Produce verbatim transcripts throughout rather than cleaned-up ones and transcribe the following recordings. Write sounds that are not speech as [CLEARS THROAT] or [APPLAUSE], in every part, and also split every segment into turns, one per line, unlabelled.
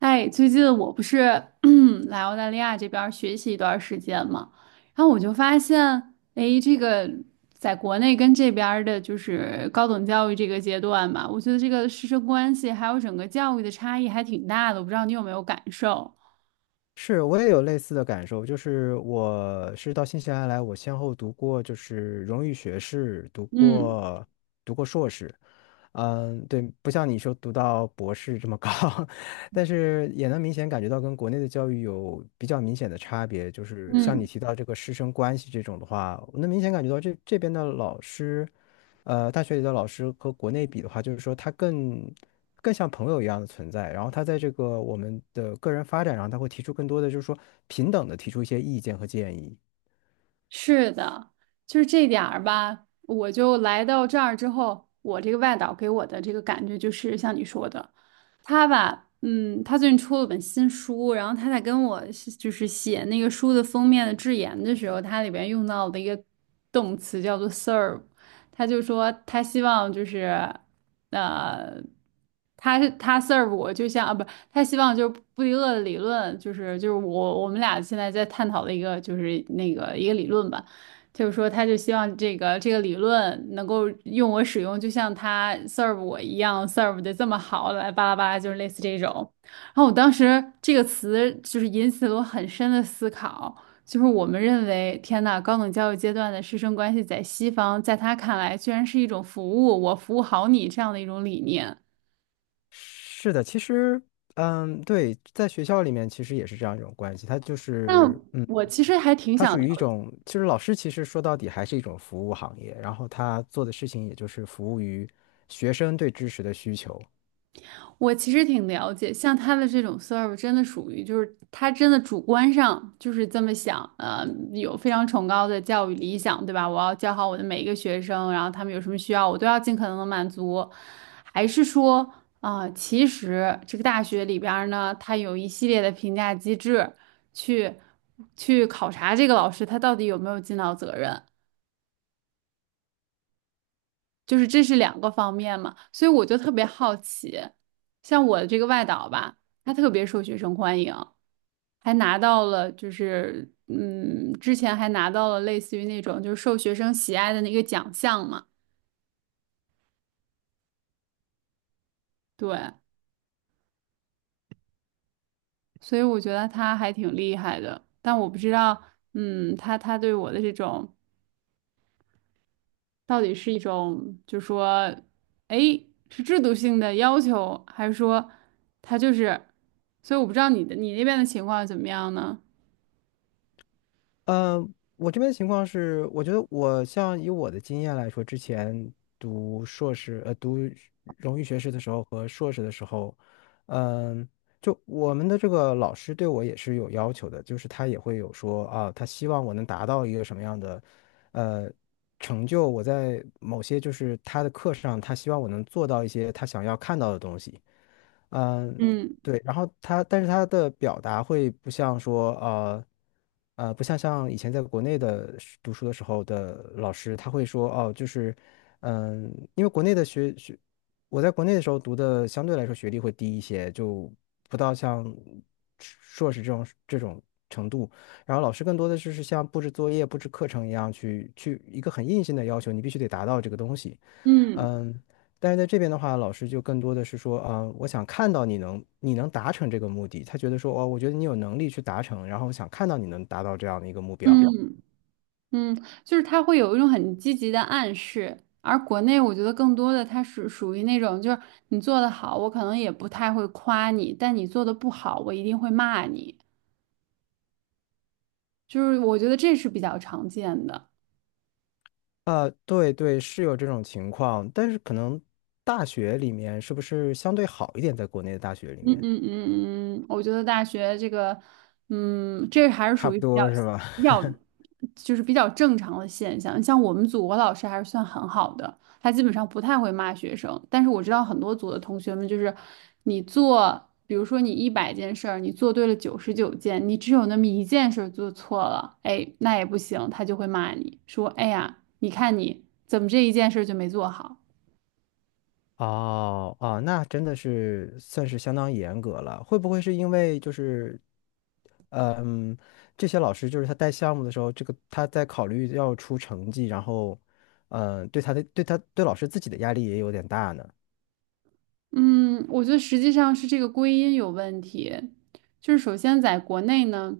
哎，最近我不是 [CLEARS THROAT] 来澳大利亚这边儿学习一段儿时间嘛，然后我就发现，哎，这个在国内跟这边儿的就是高等教育这个阶段吧，我觉得这个师生关系还有整个教育的差异还挺大的，我不知道你有没有感受？
是，我也有类似的感受，就是我是到新西兰来，我先后读过就是荣誉学士，读
嗯
过读过硕士，嗯，对，不像你说读到博士这么高，[LAUGHS] 但是也能明显感觉到跟国内的教育有比较明显的差别，就是像你
嗯，
提到这个师生关系这种的话，我能明显感觉到这这边的老师，呃，大学里的老师和国内比的话，就是说他更更像朋友一样的存在。然后他在这个我们的个人发展上，他会提出更多的，就是说平等的提出一些意见和建议。
是的，就是这点儿吧。我就来到这儿之后，我这个外导给我的这个感觉就是像你说的。他吧，嗯，他最近出了本新书，然后他在跟我是就是写那个书的封面的致言的时候，他里边用到的一个动词叫做 serve，他就说他希望就是，呃，他是他 serve 我，就像啊不，他希望就是布迪厄的理论，就是就是我我们俩现在在探讨的一个就是那个一个理论吧。就是说，他就希望这个这个理论能够用我使用，就像他 serve 我一样 serve 的这么好，来巴拉巴拉，就是类似这种。然后我当时这个词就是引起了我很深的思考，就是我们认为，天呐，高等教育阶段的师生关系在西方，在他看来居然是一种服务，我服务好你这样的一种理念。
是的，其实，嗯，对，在学校里面其实也是这样一种关系，他就
但
是，嗯，
我其实还挺
他
想
属
了
于一种，其实老师其实说到底还是一种服务行业，然后他做的事情也就是服务于学生对知识的需求。
我其实挺了解，像他的这种 serve 真的属于就是他真的主观上就是这么想，呃，有非常崇高的教育理想，对吧？我要教好我的每一个学生，然后他们有什么需要，我都要尽可能的满足。还是说啊、其实这个大学里边儿呢，它有一系列的评价机制去去考察这个老师他到底有没有尽到责任。就是这是两个方面嘛，所以我就特别好奇，像我的这个外导吧，他特别受学生欢迎，还拿到了就是嗯，之前还拿到了类似于那种就是受学生喜爱的那个奖项嘛，对，所以我觉得他还挺厉害的，但我不知道，嗯，他他对我的这种到底是一种就说，哎，是制度性的要求，还是说他就是，所以我不知道你的你那边的情况怎么样呢？
嗯，我这边的情况是，我觉得我像以我的经验来说，之前读硕士，呃，读荣誉学士的时候和硕士的时候，嗯、就我们的这个老师对我也是有要求的，就是他也会有说啊，他希望我能达到一个什么样的，呃，成就，我在某些就是他的课上，他希望我能做到一些他想要看到的东西。嗯，
嗯
对，然后他，但是他的表达会不像说，呃，呃，不像像以前在国内的是读书的时候的老师，他会说，哦，就是，嗯，因为国内的学学，我在国内的时候读的相对来说学历会低一些，就不到像硕士这种这种程度。然后老师更多的就是像布置作业、布置课程一样去去一个很硬性的要求，你必须得达到这个东西。
嗯
嗯，但是在这边的话，老师就更多的是说，啊、我想看到你能你能达成这个目的，他觉得说，哦，我觉得你有能力去达成，然后我想看到你能达到这样的一个目
目
标。
标嗯嗯，就是他会有一种很积极的暗示，而国内我觉得更多的他是属于那种，就是你做的好，我可能也不太会夸你，但你做的不好，我一定会骂你，就是我觉得这是比较常见的。
啊、对对，是有这种情况，但是可能大学里面是不是相对好一点，在国内的大学里
嗯
面，
嗯嗯嗯，嗯我觉得大学这个，嗯，这还是
差
属
不
于比较
多是吧？
比较，就是比较正常的现象。像我们组，我老师还是算很好的，他基本上不太会骂学生。但是我知道很多组的同学们，就是你做，比如说你一百件事儿，你做对了九十九件，你只有那么一件事儿做错了，哎，那也不行，他就会骂你说，哎呀，你看你怎么这一件事儿就没做好。
哦哦，那真的是算是相当严格了。会不会是因为就是，嗯，这些老师就是他带项目的时候，这个他在考虑要出成绩，然后，嗯，对他的对他对老师自己的压力也有点大呢。
嗯，我觉得实际上是这个归因有问题。就是首先在国内呢，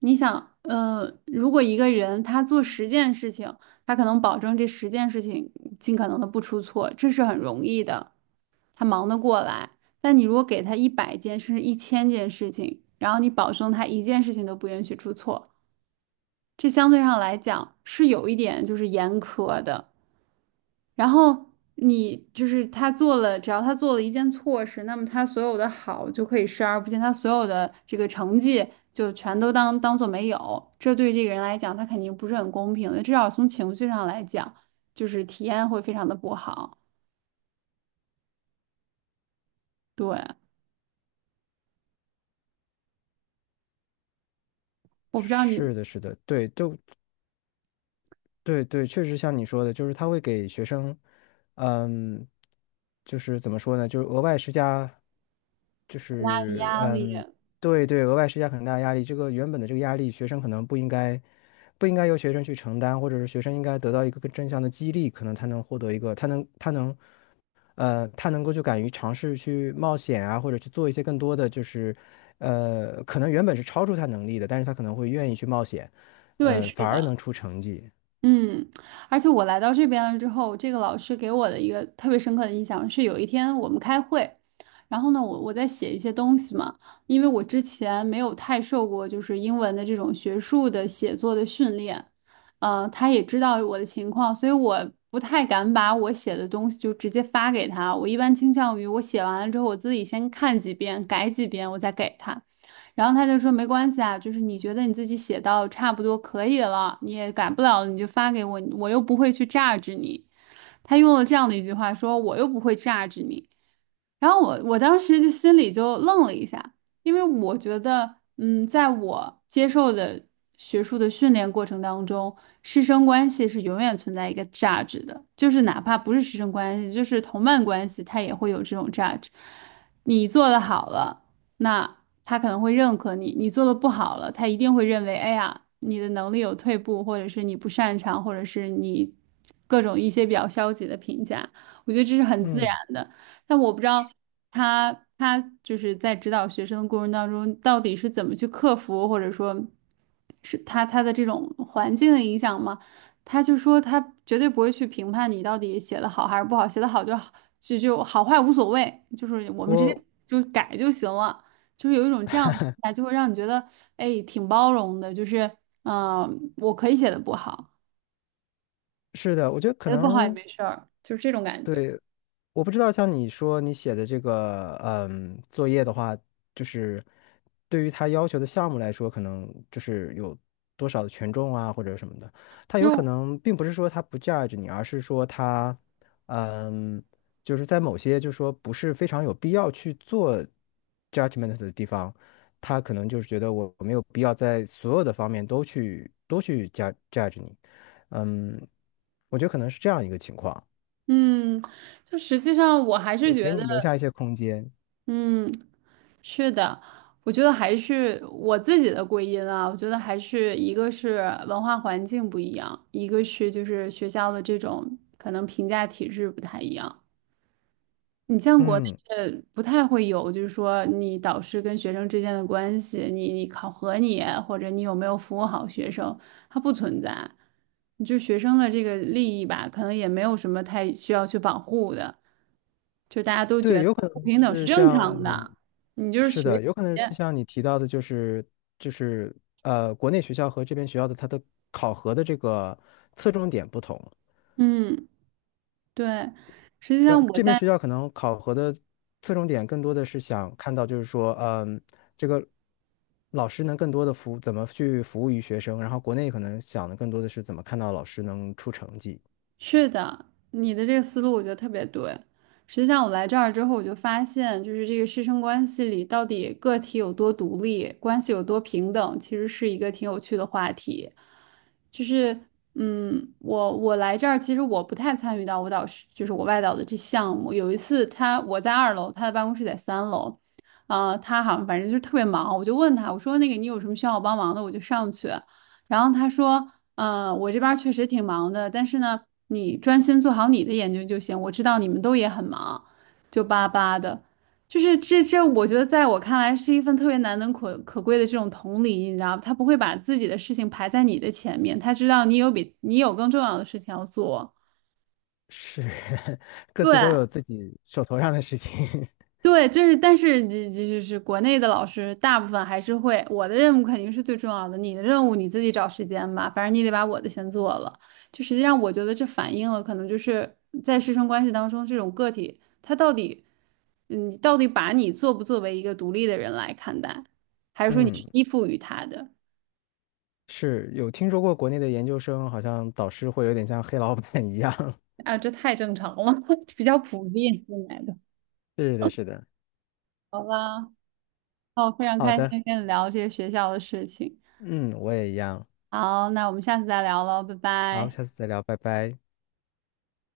你想，呃，如果一个人他做十件事情，他可能保证这十件事情尽可能的不出错，这是很容易的，他忙得过来。但你如果给他一百件甚至一千件事情，然后你保证他一件事情都不允许出错，这相对上来讲是有一点就是严苛的。然后你就是他做了，只要他做了一件错事，那么他所有的好就可以视而不见，他所有的这个成绩就全都当当做没有。这对这个人来讲，他肯定不是很公平的，至少从情绪上来讲，就是体验会非常的不好。对，我不知道
是
你
的，是的，对，就对对，确实像你说的，就是他会给学生，嗯，就是怎么说呢，就是额外施加，就
大的
是
压力，
嗯，对对，额外施加很大压力。这个原本的这个压力，学生可能不应该，不应该由学生去承担，或者是学生应该得到一个更正向的激励，可能他能获得一个，他能他能，呃，他能够就敢于尝试去冒险啊，或者去做一些更多的，就是呃，可能原本是超出他能力的，但是他可能会愿意去冒险，
对，
呃，反
是
而
的。
能出成绩。
嗯，而且我来到这边了之后，这个老师给我的一个特别深刻的印象是，有一天我们开会，然后呢，我我在写一些东西嘛，因为我之前没有太受过就是英文的这种学术的写作的训练，嗯、他也知道我的情况，所以我不太敢把我写的东西就直接发给他，我一般倾向于我写完了之后，我自己先看几遍，改几遍，我再给他。然后他就说没关系啊，就是你觉得你自己写到差不多可以了，你也改不了了，你就发给我，我又不会去榨制你。他用了这样的一句话说，我又不会榨制你。然后我我当时就心里就愣了一下，因为我觉得，嗯，在我接受的学术的训练过程当中，师生关系是永远存在一个价值的，就是哪怕不是师生关系，就是同伴关系，它也会有这种价值。你做的好了，那他可能会认可你；你做的不好了，他一定会认为，哎呀，你的能力有退步，或者是你不擅长，或者是你各种一些比较消极的评价。我觉得这是很自然
嗯。
的。但我不知道他他就是在指导学生的过程当中，到底是怎么去克服，或者说是他他的这种环境的影响吗？他就说他绝对不会去评判你到底写的好还是不好，写的好就好，就就好坏无所谓，就是我们直接
我
就改就行了，就是有一种这样的状态就会让你觉得哎挺包容的，就是嗯、呃我可以写的不好，
是的，我觉得可
写的不好也
能，
没事儿，就是这种感觉。
我不知道，像你说你写的这个，嗯，作业的话，就是对于他要求的项目来说，可能就是有多少的权重啊，或者什么的。他有可
就
能并不是说他不 judge 你，而是说他，嗯，就是在某些就是说不是非常有必要去做 judgment 的地方，他可能就是觉得我我没有必要在所有的方面都去都去 judge judge 你，嗯，我觉得可能是这样一个情况，
嗯，就实际上我还是
就
觉
给
得。
你留下一些空间。
嗯，是的，我觉得还是我自己的归因啊。我觉得还是一个是文化环境不一样，一个是就是学校的这种可能评价体制不太一样。你像国内
嗯，
的不太会有，就是说你导师跟学生之间的关系，你你考核你或者你有没有服务好学生，它不存在。就学生的这个利益吧，可能也没有什么太需要去保护的，就大家都
对，
觉得
有可
不
能
平等是
是
正
像
常
你，
的。
是
学
的，
习，
有可能是像你提到的，就是就是呃，国内学校和这边学校的它的考核的这个侧重点不同。
嗯，对。实际
要
上我
这边
在
学校可能考核的侧重点更多的是想看到，就是说，嗯，这个老师能更多的服怎么去服务于学生，然后国内可能想的更多的是怎么看到老师能出成绩，
是的，你的这个思路我觉得特别对。实际上，我来这儿之后，我就发现，就是这个师生关系里到底个体有多独立，关系有多平等，其实是一个挺有趣的话题。就是，嗯，我我来这儿，其实我不太参与到舞蹈师，就是我外导的这项目。有一次他，我在二楼，他的办公室在三楼，啊、他好像反正就是特别忙，我就问他，我说那个你有什么需要我帮忙的，我就上去。然后他说，嗯，我这边儿确实挺忙的，但是呢，你专心做好你的研究就行。我知道你们都也很忙，就巴巴的，就是这这，我觉得在我看来是一份特别难能可可贵的这种同理，你知道吧？他不会把自己的事情排在你的前面，他知道你有比你有更重要的事情要做。
是 [LAUGHS] 各
对，
自都有自己手头上的事情。[LAUGHS]
对，就是，但是这这就是国内的老师，大部分还是会。我的任务肯定是最重要的，你的任务你自己找时间吧，反正你得把我的先做了。就实际上，我觉得这反映了可能就是在师生关系当中，这种个体他到底，嗯，到底把你作不作为一个独立的人来看待，还是说你是
嗯。
依附于他的？
是有听说过国内的研究生，好像导师会有点像黑老板一样。[LAUGHS]
啊，这太正常了，[LAUGHS] 比较普遍现在的。
是的，是的。
好吧，哦，非常
好
开心
的，
跟你聊这些学校的事情。
嗯，我也一样。
好，那我们下次再聊喽，拜
好，
拜。
下次再聊，拜拜。